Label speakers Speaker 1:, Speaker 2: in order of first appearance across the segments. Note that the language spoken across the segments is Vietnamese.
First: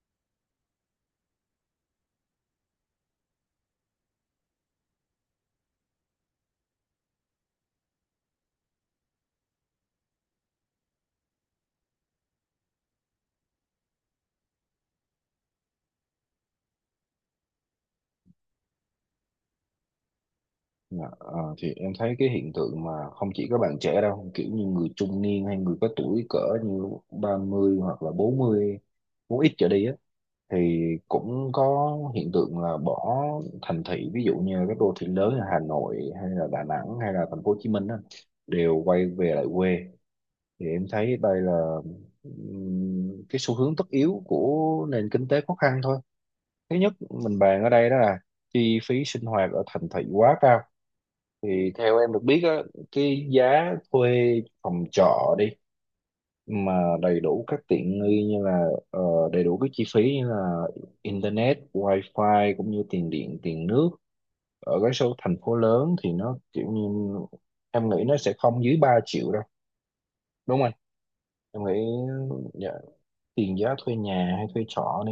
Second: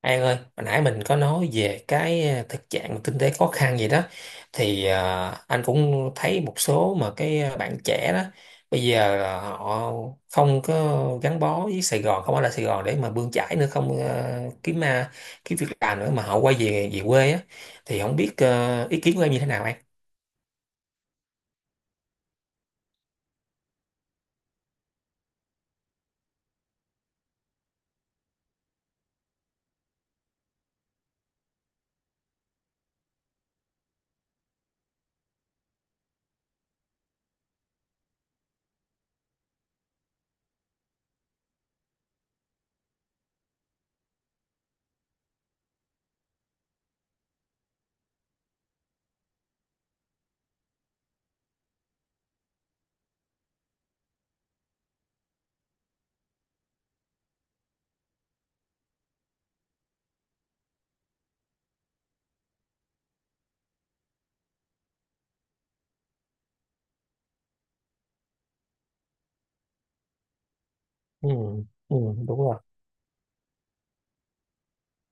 Speaker 1: An ơi, hồi nãy mình có nói về cái thực trạng kinh tế khó khăn gì đó, thì anh cũng thấy một số mà cái bạn trẻ đó bây giờ là họ không có gắn bó với Sài Gòn, không ở lại Sài Gòn để mà bươn chải nữa, không kiếm việc làm nữa mà họ quay về về quê á, thì không biết ý kiến của em như thế nào anh?
Speaker 2: Dạ, thì em thấy cái hiện tượng mà không chỉ các bạn trẻ đâu, kiểu như người trung niên hay người có tuổi cỡ như 30 hoặc là 40, muốn ít trở đi á thì cũng có hiện tượng là bỏ thành thị, ví dụ như các đô thị lớn là Hà Nội hay là Đà Nẵng hay là thành phố Hồ Chí Minh á, đều quay về lại quê. Thì em thấy đây là cái xu hướng tất yếu của nền kinh tế khó khăn thôi. Thứ nhất mình bàn ở đây đó là chi phí sinh hoạt ở thành thị quá cao. Thì theo em được biết á, cái giá thuê phòng trọ đi mà đầy đủ các tiện nghi như là đầy đủ các chi phí như là internet, wifi cũng như tiền điện, tiền nước, ở cái số thành phố lớn thì nó kiểu như em nghĩ nó sẽ không dưới 3 triệu đâu, đúng không anh?
Speaker 1: Ừ,
Speaker 2: Em nghĩ,
Speaker 1: ừ, đúng rồi.
Speaker 2: dạ, tiền giá thuê nhà hay thuê trọ.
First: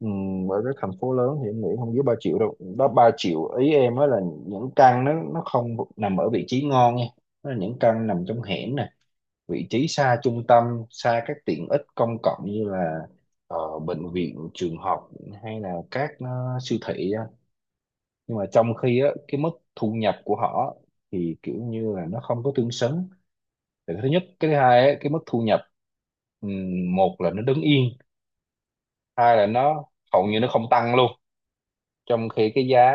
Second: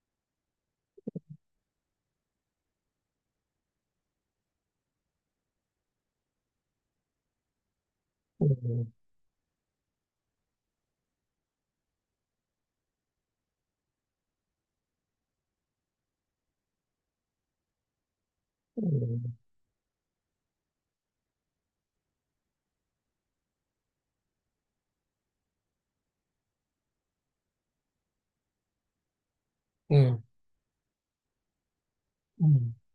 Speaker 2: Ừ, bởi cái thành phố lớn thì em nghĩ không dưới 3 triệu đâu, đó 3 triệu ý em á là những căn nó không nằm ở vị trí ngon nha, nó là những căn nằm trong
Speaker 1: Ừ,
Speaker 2: hẻm nè, vị trí xa trung tâm, xa các tiện ích công cộng như là bệnh viện, trường học, hay là các siêu thị á. Nhưng mà trong
Speaker 1: ừ,
Speaker 2: khi á cái mức thu nhập của họ thì kiểu như là nó không có tương xứng. Thì cái thứ nhất, cái thứ hai á, cái mức thu nhập, một là nó đứng yên, hai là nó
Speaker 1: ừ,
Speaker 2: hầu như nó không tăng luôn, trong khi cái giá,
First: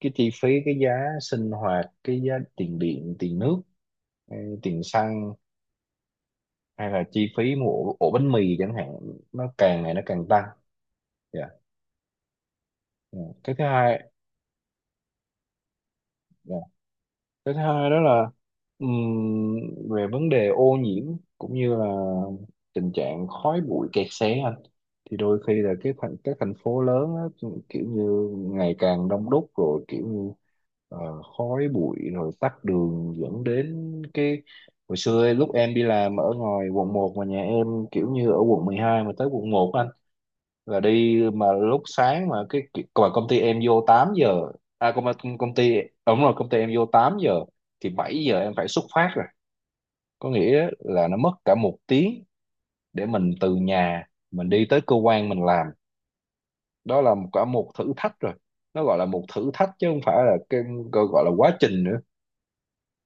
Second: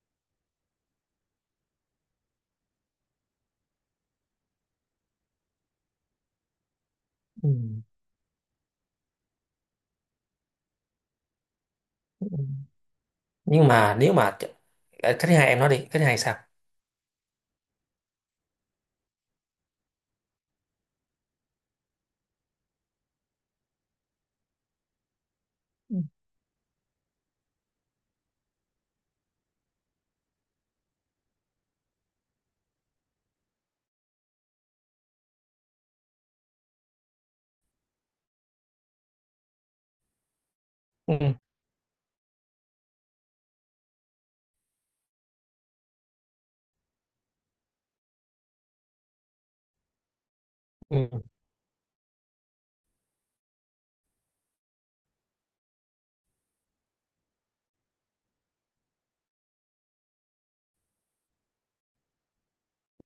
Speaker 2: cái chi phí, cái giá sinh hoạt, cái giá tiền điện, tiền nước, hay tiền xăng, hay là chi
Speaker 1: ừ,
Speaker 2: phí mua ổ bánh mì chẳng hạn, nó càng ngày nó càng tăng. Dạ.
Speaker 1: ừ.
Speaker 2: Ừ. Cái thứ
Speaker 1: Nhưng mà
Speaker 2: hai,
Speaker 1: nếu mà cái thứ hai em nói đi, cái thứ hai sao?
Speaker 2: dạ, cái thứ hai đó là ừm, về vấn đề ô nhiễm cũng như là tình trạng khói bụi, kẹt xe. Thì đôi khi là cái thành các thành phố lớn á, kiểu như ngày càng đông đúc, rồi kiểu như ờ, khói bụi rồi tắc đường, dẫn đến cái hồi xưa ấy, lúc em đi làm ở ngoài quận 1 mà nhà em kiểu như ở quận 12 mà tới quận 1 anh, là đi mà lúc sáng mà cái còn công ty em vô 8 giờ, à công công ty đúng rồi công ty em vô 8 giờ, thì 7 giờ em phải xuất phát rồi, có nghĩa
Speaker 1: Ừ.
Speaker 2: là nó mất cả một tiếng để mình từ nhà mình đi tới cơ quan mình làm, đó là cả một thử thách rồi, nó gọi là một thử thách chứ không phải là cái gọi gọi là quá trình nữa.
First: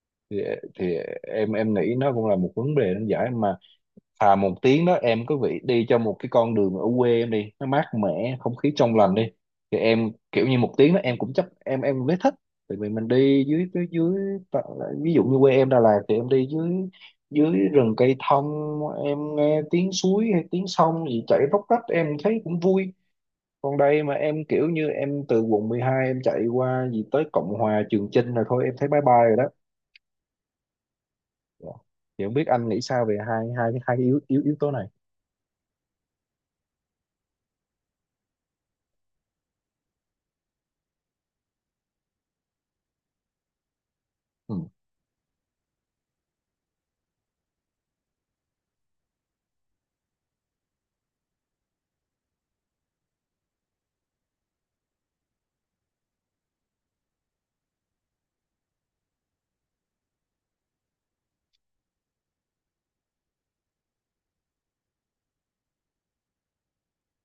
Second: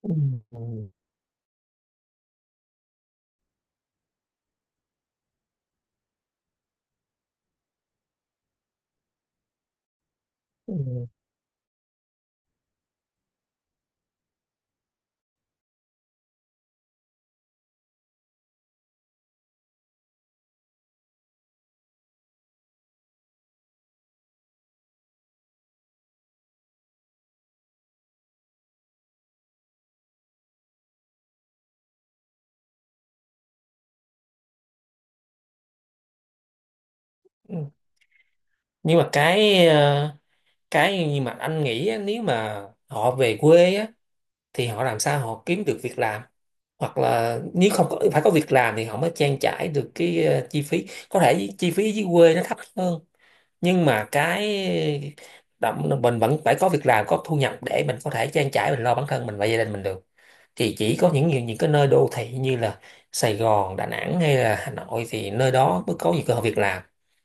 Speaker 1: Ừ,
Speaker 2: thì,
Speaker 1: ừ,
Speaker 2: thì em nghĩ nó cũng là một vấn đề nan giải, mà thà một tiếng đó em cứ vị đi cho một cái con đường ở quê em đi, nó mát mẻ, không khí trong lành đi, thì em kiểu như một tiếng đó
Speaker 1: ừ,
Speaker 2: em cũng chấp, em mới thích. Tại vì mình đi dưới dưới dưới ta- ví dụ như quê em Đà Lạt thì em đi dưới, dưới rừng cây thông, em nghe tiếng suối hay tiếng sông gì chảy róc rách em thấy cũng vui. Còn đây mà em kiểu như em từ quận 12 em chạy qua gì tới Cộng Hòa, Trường Chinh là thôi em thấy bye bye rồi đó. Dạ. Thì không biết anh nghĩ sao về hai hai hai yếu yếu yếu tố này.
Speaker 1: ừ. Nhưng mà cái cái nhưng mà anh nghĩ á, nếu mà họ về quê á thì
Speaker 2: Ừ.
Speaker 1: họ làm sao họ kiếm được việc làm, hoặc là nếu không có, phải có việc làm thì họ mới trang trải được cái chi phí, có thể chi phí dưới quê nó thấp hơn, nhưng mà cái mình vẫn phải có việc làm, có thu nhập để mình có thể trang trải, mình lo bản thân mình và gia đình mình được, thì chỉ có những cái nơi đô thị như là Sài Gòn, Đà Nẵng hay là Hà Nội thì nơi đó mới có nhiều cơ hội việc làm.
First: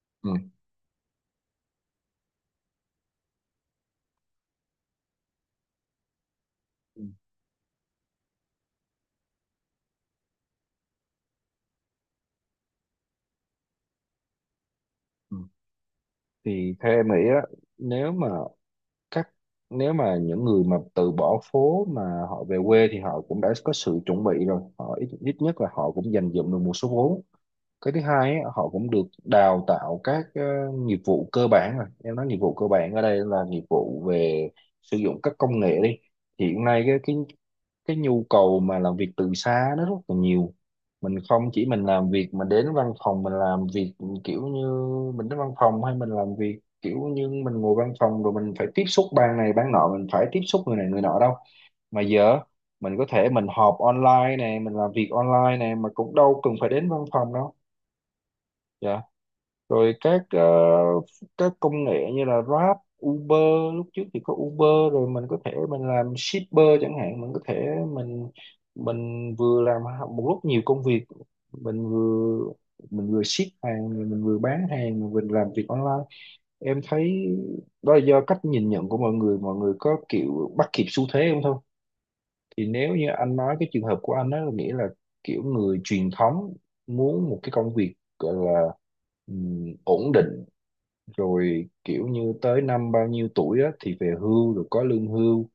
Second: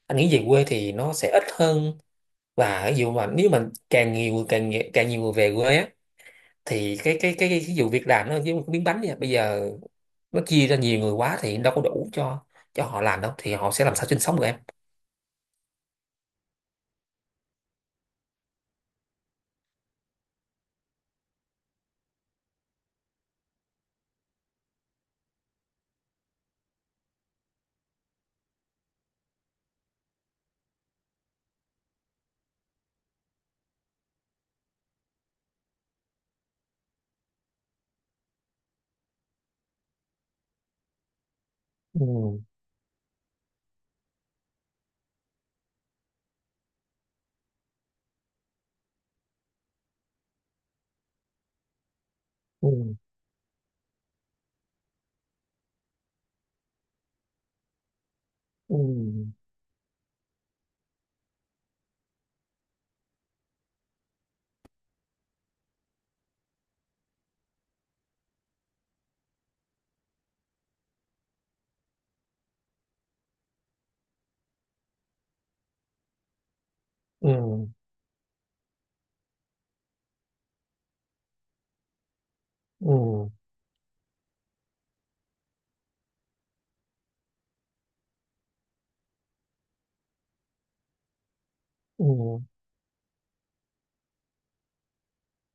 Speaker 1: Anh
Speaker 2: Ừ.
Speaker 1: nghĩ về quê thì nó sẽ ít hơn, và ví dụ mà nếu mà càng nhiều người về quê á thì
Speaker 2: Ừ.
Speaker 1: cái vụ việc làm nó giống như cái miếng bánh vậy. Bây giờ nó chia ra nhiều người quá thì đâu có đủ cho họ làm đâu, thì họ sẽ làm sao sinh sống được em.
Speaker 2: Ừ. Thì theo em nghĩ á, nếu mà các nếu mà những người mà từ bỏ phố mà họ về quê thì họ cũng đã có sự chuẩn bị rồi, họ ít nhất là họ cũng dành dụm được một số vốn. Cái thứ hai á, họ cũng được đào tạo các nghiệp vụ cơ bản rồi, em nói nghiệp vụ cơ bản ở đây là nghiệp vụ về sử dụng các công nghệ đi. Hiện nay cái nhu cầu mà làm việc từ xa nó rất là nhiều. Mình không chỉ mình
Speaker 1: Ừ,
Speaker 2: làm việc mà đến văn phòng mình làm việc, kiểu như mình đến văn phòng hay mình làm việc kiểu như mình ngồi văn phòng rồi mình phải tiếp xúc ban này ban nọ, mình phải tiếp xúc người này người nọ đâu, mà giờ mình
Speaker 1: ừ,
Speaker 2: có thể mình họp online này, mình làm việc online này, mà cũng đâu cần phải đến văn phòng đâu.
Speaker 1: ừ,
Speaker 2: Dạ, rồi các các công nghệ như là Grab, Uber, lúc trước thì có Uber, rồi mình có thể mình làm shipper chẳng hạn, mình có thể mình mình vừa làm một lúc nhiều công việc, mình vừa mình vừa ship hàng rồi mình vừa bán hàng rồi mình làm việc online. Em thấy
Speaker 1: ừ,
Speaker 2: đó là do cách nhìn nhận của mọi người, mọi người có kiểu bắt kịp xu thế không thôi. Thì nếu như
Speaker 1: ừ,
Speaker 2: anh nói cái trường hợp của anh đó, nghĩa là kiểu người truyền thống, muốn một cái công việc gọi là ổn định, rồi
Speaker 1: ừ,
Speaker 2: kiểu như tới năm bao nhiêu tuổi á, thì về hưu rồi có lương hưu,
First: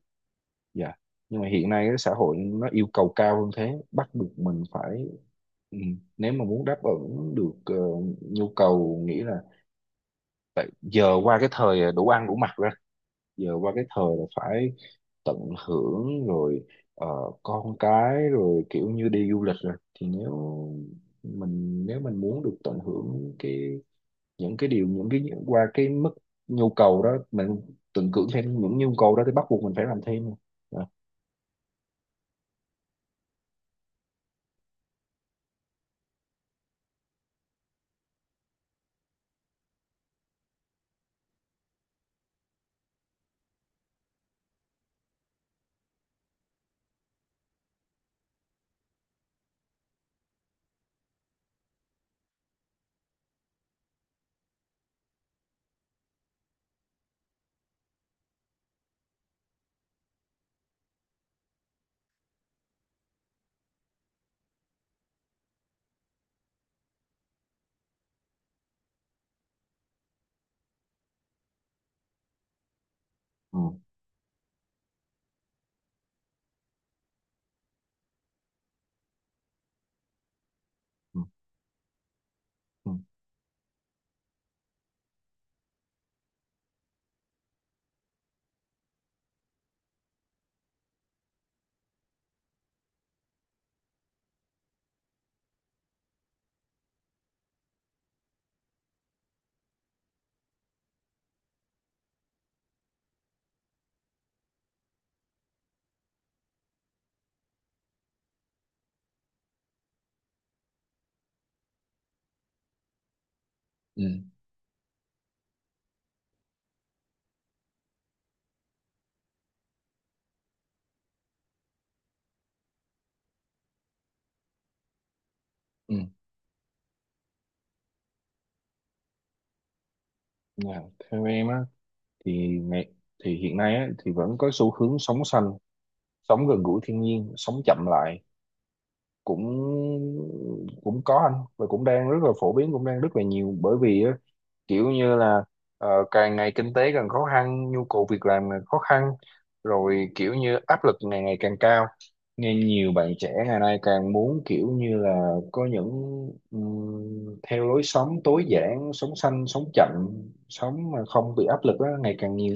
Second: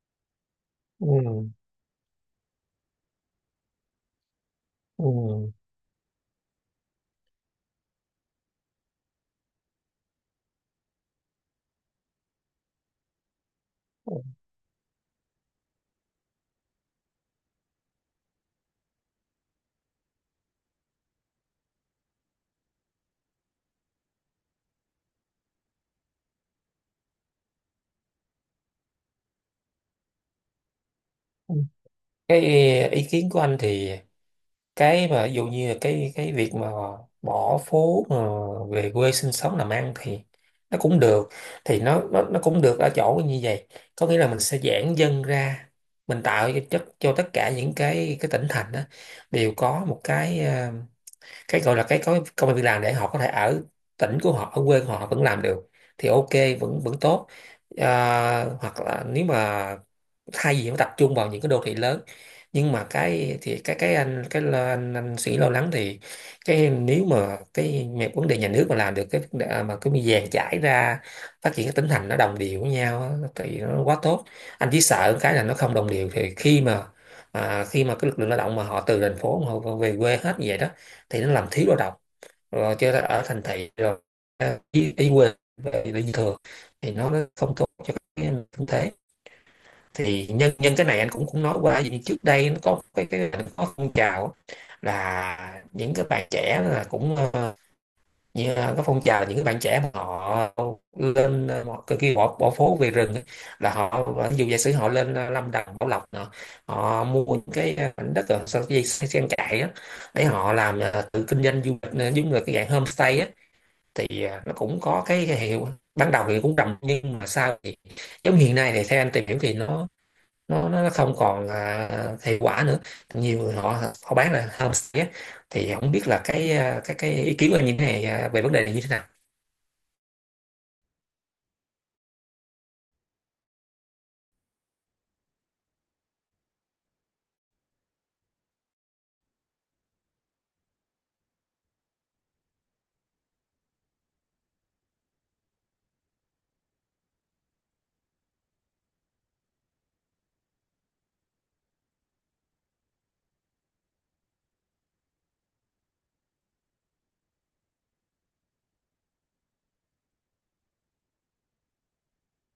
Speaker 2: dạ. Nhưng mà
Speaker 1: ừ,
Speaker 2: hiện nay cái xã hội nó yêu cầu cao hơn thế, bắt buộc mình phải, ừ, nếu mà muốn đáp ứng được nhu cầu, nghĩ là giờ qua cái thời đủ ăn đủ mặc ra, giờ qua cái thời
Speaker 1: ừ,
Speaker 2: là phải tận hưởng rồi, ờ, con cái rồi kiểu như đi du lịch rồi. Thì nếu mình muốn được tận hưởng cái những cái điều, những cái qua cái mức nhu cầu đó, mình tưởng tượng thêm những nhu cầu đó thì bắt buộc mình phải làm thêm. Dạ.
Speaker 1: ừ. Cái ý kiến của anh thì cái mà ví dụ như là cái việc mà bỏ phố mà về quê sinh sống làm ăn thì nó cũng được, thì nó cũng được ở chỗ như vậy, có nghĩa là mình sẽ giãn dân ra, mình tạo cho tất cả những cái tỉnh thành đó đều có một cái gọi là cái có công an việc làm để họ có thể ở tỉnh của họ, ở quê của họ vẫn làm được, thì ok, vẫn vẫn tốt. À, hoặc là nếu mà thay vì phải tập trung vào những cái đô thị lớn, nhưng mà cái thì cái anh cái lo, anh suy lo lắng thì cái nếu mà vấn đề nhà nước mà làm được mà cái mi vàng chảy ra, phát triển cái tỉnh thành nó đồng đều với nhau á,
Speaker 2: Ừ.
Speaker 1: thì nó quá tốt. Anh chỉ sợ cái là nó không đồng đều, thì khi mà cái lực lượng lao động mà họ từ thành phố mà họ về quê hết như vậy đó
Speaker 2: Ừ.
Speaker 1: thì nó làm thiếu lao động, rồi
Speaker 2: Ừ.
Speaker 1: chứ ở thành thị rồi à, đi quê về đi thừa, thì nó không tốt cho cái kinh tế. Thì nhân nhân cái này anh cũng cũng nói qua, vì trước đây nó có cái nó có phong trào là những cái bạn trẻ là cũng như là có phong trào những cái bạn trẻ mà họ lên cái kia bỏ bỏ phố về rừng á, là họ ví dụ giả sử họ lên Lâm Đồng Bảo Lộc nọ, họ mua những cái mảnh đất ở sau cái dây trang trại á, để họ làm tự kinh doanh du lịch, giống như là cái dạng homestay á,
Speaker 2: Ừ.
Speaker 1: thì nó cũng có cái hiệu, ban đầu thì cũng rầm nhưng mà sau thì giống hiện nay thì theo anh tìm hiểu thì nó không còn à, hiệu quả nữa, nhiều người họ họ bán là homestay á. Thì không
Speaker 2: Ừ.
Speaker 1: biết là cái à, cái cái ý kiến của anh như thế này à, về vấn đề này như thế nào.
Speaker 2: Dạ. Theo em á, thì ngày thì hiện nay á, thì vẫn có xu hướng sống xanh, sống gần gũi thiên nhiên, sống chậm lại, cũng cũng có anh, và cũng đang rất là phổ biến, cũng đang rất là nhiều, bởi vì á, kiểu như là càng ngày kinh tế càng khó khăn, nhu cầu việc làm càng khó khăn, rồi kiểu như áp lực ngày ngày càng cao. Nên nhiều bạn trẻ ngày nay càng muốn kiểu như là có những theo lối sống tối giản, sống xanh, sống chậm, sống mà không bị áp lực đó, ngày càng nhiều.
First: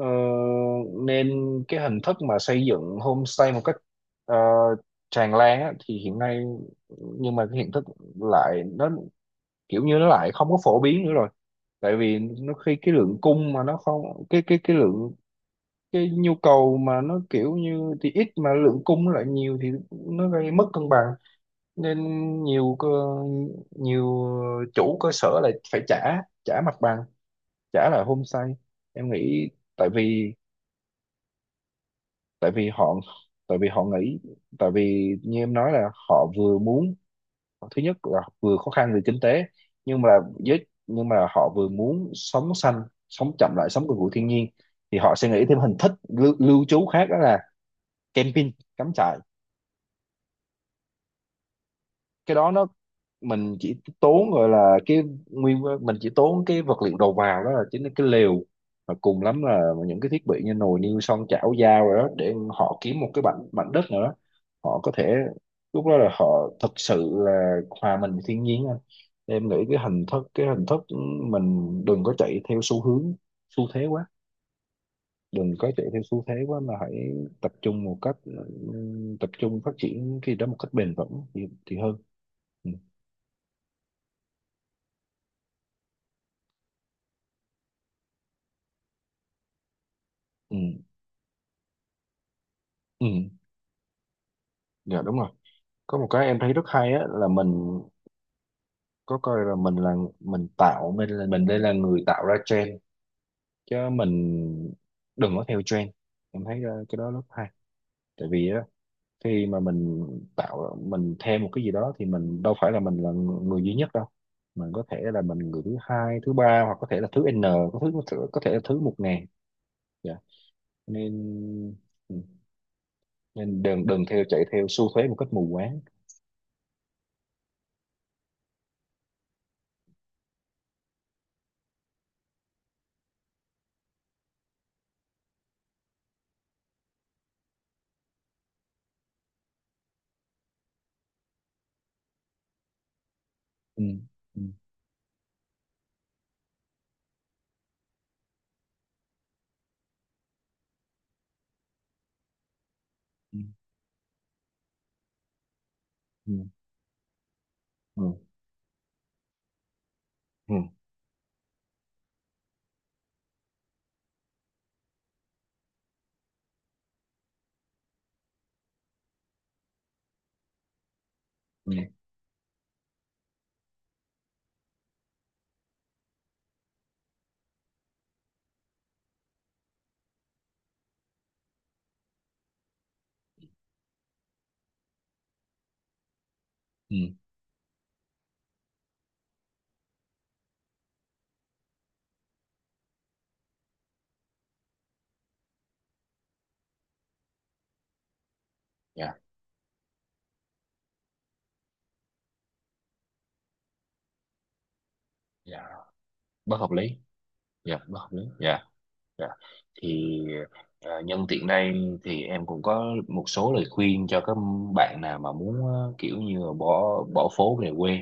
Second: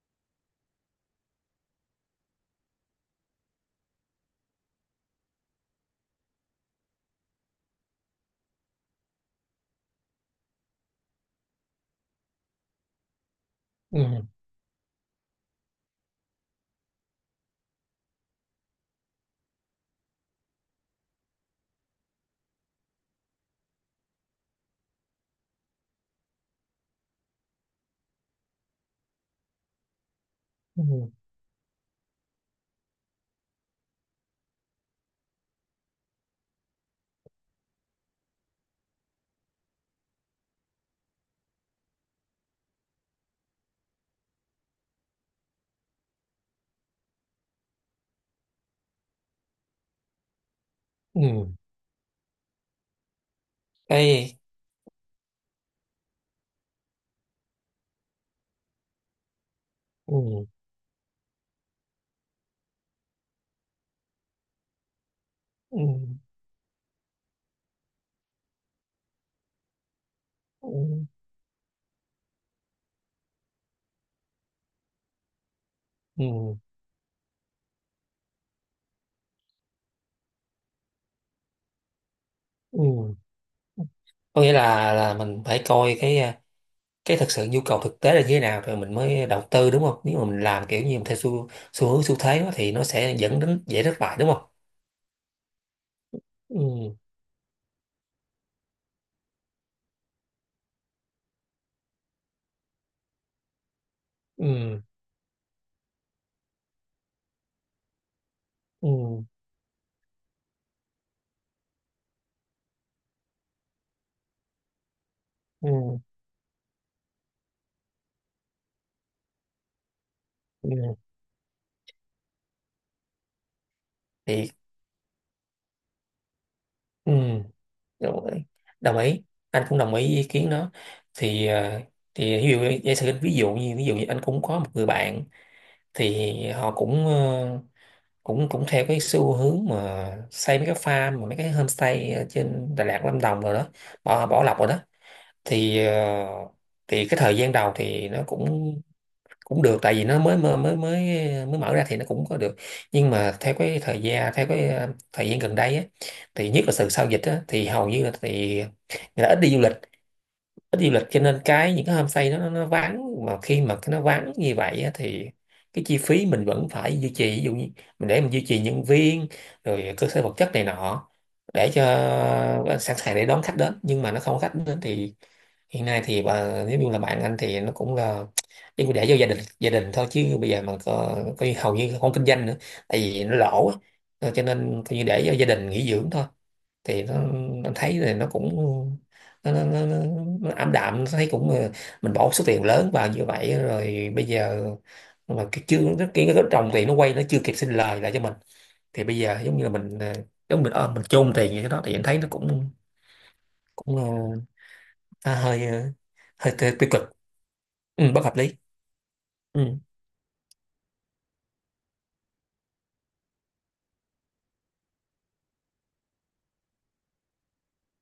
Speaker 2: Ờ, nên cái hình thức mà xây dựng homestay một cách ờ, tràn lan á, thì hiện nay, nhưng mà cái hình thức lại nó kiểu như nó lại không có phổ biến nữa rồi. Tại vì nó khi cái lượng cung mà nó không,
Speaker 1: Ừ,
Speaker 2: cái cái lượng, cái nhu cầu mà nó kiểu như thì ít mà lượng cung nó lại nhiều thì nó gây mất cân bằng. Nên nhiều cơ nhiều chủ cơ sở lại phải trả, trả mặt bằng, trả lại homestay. Em nghĩ tại vì,
Speaker 1: ừ,
Speaker 2: tại vì họ tại vì họ nghĩ, tại vì như em nói là họ vừa muốn, thứ nhất là vừa khó khăn về kinh tế, nhưng mà nhưng mà họ vừa muốn sống xanh, sống chậm lại, sống gần gũi thiên nhiên. Thì họ sẽ nghĩ thêm hình thức lưu trú khác, đó là camping, cắm trại.
Speaker 1: ừ,
Speaker 2: Cái đó nó, mình chỉ tốn
Speaker 1: cái
Speaker 2: gọi là cái, nguyên mình chỉ tốn cái vật liệu đầu vào, đó là chính là cái lều, và cùng lắm là những cái thiết bị
Speaker 1: ừ,
Speaker 2: như nồi niêu xoong chảo dao rồi đó, để họ kiếm một cái mảnh mảnh đất nữa, họ có thể
Speaker 1: ừ,
Speaker 2: lúc đó là họ thực sự là hòa mình với thiên nhiên anh. Em nghĩ cái hình thức
Speaker 1: ừ,
Speaker 2: mình đừng có chạy theo xu hướng, xu thế quá, đừng có chạy theo xu thế
Speaker 1: ừ,
Speaker 2: quá, mà hãy tập trung một cách tập trung phát triển cái đó một cách bền vững, thì hơn. Ừ.
Speaker 1: ừ. Có nghĩa là mình phải coi cái thực sự nhu cầu thực tế là như thế nào rồi mình mới đầu tư đúng không, nếu mà mình
Speaker 2: Ừ.
Speaker 1: làm kiểu như mình theo xu xu hướng xu thế đó, thì nó
Speaker 2: Ừ.
Speaker 1: sẽ dẫn đến dễ thất bại đúng không?
Speaker 2: Dạ, đúng rồi. Có một cái em thấy rất hay
Speaker 1: Ừ,
Speaker 2: á là mình có coi là mình là, mình tạo, mình là, mình đây là người tạo ra trend, chứ mình
Speaker 1: ừ,
Speaker 2: đừng có theo trend. Em thấy cái đó rất hay. Tại vì á,
Speaker 1: ừ,
Speaker 2: khi mà mình tạo mình theo một cái gì đó thì mình đâu phải là mình là người duy nhất đâu, mình có thể là mình người
Speaker 1: ừ,
Speaker 2: thứ hai, thứ ba, hoặc có thể là thứ n, có thứ có thể là thứ 1.000. Dạ.
Speaker 1: ừ,
Speaker 2: Nên ừ, nên đừng đừng theo chạy
Speaker 1: thì
Speaker 2: theo xu thế một cách mù quáng.
Speaker 1: ừ, rồi, đồng ý, anh cũng đồng ý với ý kiến đó. Thì thì ví dụ giả sử ví dụ như anh cũng có một người bạn, thì họ cũng cũng cũng theo cái xu hướng mà xây mấy cái farm mà mấy cái homestay ở trên Đà Lạt Lâm Đồng rồi đó,
Speaker 2: Ừ.
Speaker 1: bỏ
Speaker 2: Ừ.
Speaker 1: bỏ lọc rồi đó, thì thì cái thời gian đầu thì nó cũng cũng được, tại vì nó mới mới mới mới mới mở ra thì nó cũng có được, nhưng mà
Speaker 2: Ừ.
Speaker 1: theo cái thời gian, theo cái thời gian gần đây á,
Speaker 2: Ừ.
Speaker 1: thì nhất là từ sau dịch á, thì hầu như là
Speaker 2: Ừ.
Speaker 1: thì người ta ít đi du lịch,
Speaker 2: Ừ.
Speaker 1: ít đi du lịch cho nên cái những cái homestay nó vắng, mà khi mà cái nó vắng như vậy á, thì cái chi phí mình vẫn phải duy trì, ví dụ như mình để mình duy trì nhân viên, rồi cơ sở vật chất này nọ,
Speaker 2: Ừ.
Speaker 1: để cho sẵn sàng để đón khách đến, nhưng mà nó không có khách đến, thì hiện nay thì nếu như là bạn anh thì nó cũng là đi để cho gia đình thôi, chứ bây giờ mà có như hầu như không kinh doanh nữa, tại vì nó lỗ á. Cho nên coi như để cho gia đình nghỉ dưỡng thôi,
Speaker 2: Ừ.
Speaker 1: thì nó anh thấy thì nó cũng nó, nó, nó, nó, nó ảm đạm, nó thấy cũng mình bỏ số tiền lớn vào như vậy rồi bây giờ mà cái chưa cái, cái trồng tiền nó quay, nó chưa kịp sinh lời lại cho mình, thì
Speaker 2: Dạ.
Speaker 1: bây giờ giống như là mình giống mình mình chôn tiền như thế đó, thì anh thấy nó cũng cũng nó
Speaker 2: Dạ,
Speaker 1: hơi
Speaker 2: bất
Speaker 1: tiêu
Speaker 2: hợp lý.
Speaker 1: tiêu cực.
Speaker 2: Dạ, bất
Speaker 1: Ừ,
Speaker 2: hợp lý
Speaker 1: bất hợp lý.
Speaker 2: dạ. Dạ.
Speaker 1: Ừ,
Speaker 2: Thì, à, nhân tiện đây thì em cũng có một số lời khuyên cho các bạn nào mà muốn kiểu như là bỏ bỏ phố về quê.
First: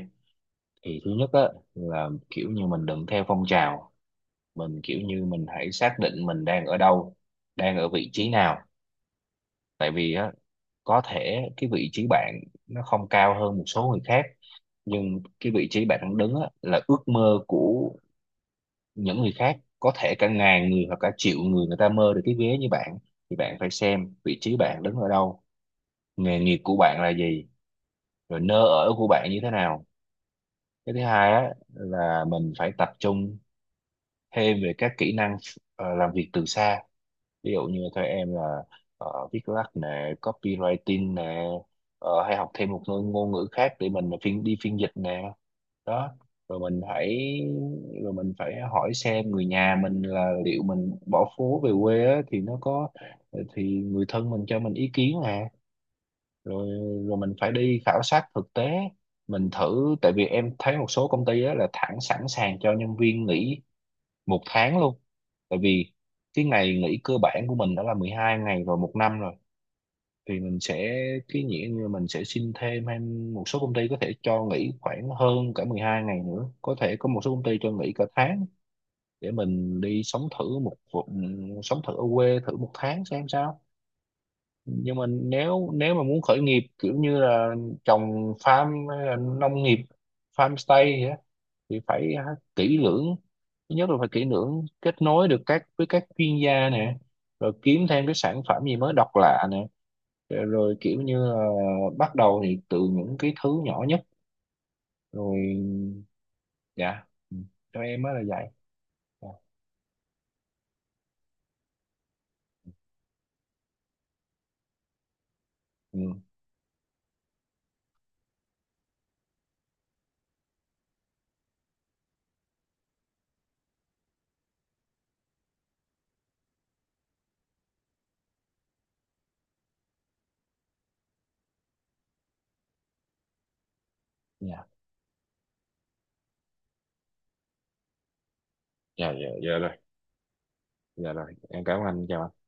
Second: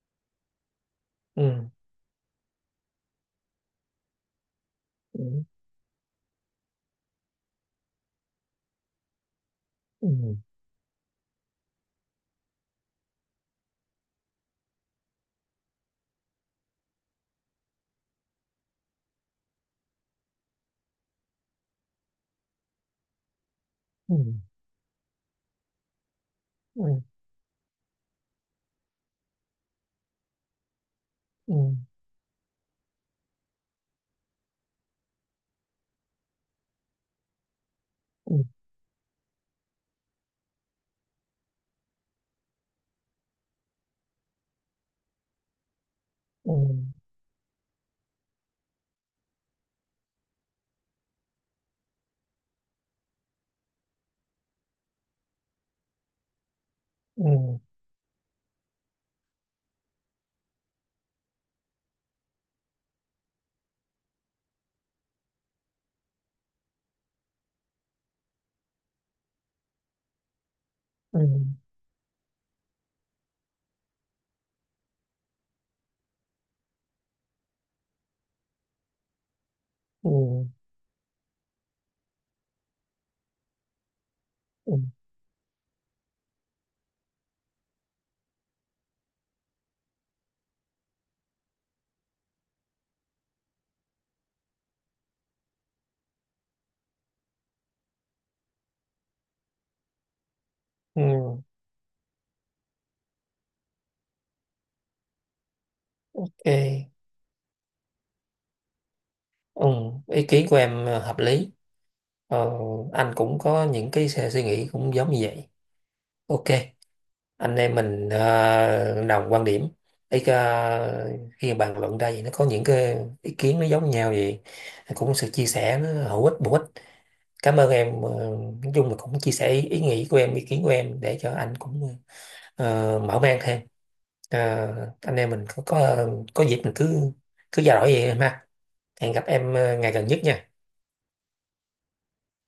Speaker 2: Thì thứ nhất á,
Speaker 1: ừ,
Speaker 2: là kiểu như mình đừng theo phong trào, mình kiểu như
Speaker 1: ừ,
Speaker 2: mình hãy xác định mình đang ở đâu, đang ở vị trí nào. Tại vì á,
Speaker 1: ừ,
Speaker 2: có thể cái vị trí bạn nó không cao hơn một số người khác, nhưng cái vị trí bạn đang đứng á, là ước mơ của những người khác, có thể cả ngàn người hoặc cả triệu người, người ta mơ được cái vé như bạn. Thì bạn phải xem
Speaker 1: ừ,
Speaker 2: vị trí bạn đứng ở đâu, nghề nghiệp của
Speaker 1: ừ,
Speaker 2: bạn là gì, rồi nơi ở của bạn như thế nào. Cái thứ hai á
Speaker 1: ừ,
Speaker 2: là mình phải tập trung thêm về các kỹ năng làm việc từ xa. Ví dụ như theo em
Speaker 1: ừ,
Speaker 2: là viết lách nè, copywriting nè, hay học thêm một ngôn ngôn ngữ khác để mình phiên dịch nè, đó.
Speaker 1: ừ,
Speaker 2: rồi mình phải rồi mình phải hỏi xem người nhà mình là liệu mình bỏ phố về quê á, thì nó có, thì người thân mình cho mình ý kiến nè, rồi rồi mình phải
Speaker 1: ừ,
Speaker 2: đi khảo sát thực tế, mình thử, tại vì em thấy một số công ty á, là thẳng sẵn sàng cho nhân viên nghỉ một tháng luôn. Tại vì cái ngày nghỉ cơ bản của mình đã là 12 ngày rồi một năm rồi, thì mình sẽ,
Speaker 1: ừ,
Speaker 2: cái nghĩa như mình sẽ xin thêm, hay một số công ty có thể cho nghỉ khoảng hơn cả 12 ngày nữa, có thể có một số công ty cho nghỉ cả tháng, để mình đi sống
Speaker 1: ừ,
Speaker 2: thử sống thử ở quê thử một tháng xem sao.
Speaker 1: ừ,
Speaker 2: Nhưng mà nếu nếu mà muốn khởi nghiệp kiểu như là trồng farm hay là nông nghiệp, farm stay gì á, thì phải, à, kỹ lưỡng. Thứ nhất là phải kỹ lưỡng, kết nối được các, với các chuyên gia nè, rồi kiếm thêm cái sản phẩm gì mới độc lạ nè, rồi kiểu như
Speaker 1: ừ,
Speaker 2: là bắt đầu thì từ những cái thứ nhỏ nhất rồi.
Speaker 1: ok,
Speaker 2: Dạ. Ừ, cho em mới là vậy. Dạ.
Speaker 1: ừ. Ý kiến của em hợp lý. ờ, anh cũng có những cái suy nghĩ cũng giống như vậy.
Speaker 2: Ừ.
Speaker 1: Ok, anh em mình đồng quan điểm, ý khi bàn luận ra vậy nó có những cái ý kiến nó giống nhau vậy, cũng sự chia sẻ nó hữu ích, bổ ích. Cảm ơn em, nói chung là cũng chia sẻ ý nghĩ của em, ý kiến của em, để cho anh cũng mở mang thêm. Ờ,
Speaker 2: Dạ.
Speaker 1: anh em mình có dịp mình cứ cứ trao đổi vậy em ha,
Speaker 2: Dạ.
Speaker 1: hẹn gặp
Speaker 2: Dạ.
Speaker 1: em
Speaker 2: Dạ rồi.
Speaker 1: ngày gần nhất nha.
Speaker 2: Dạ rồi, em cảm ơn anh, chào anh.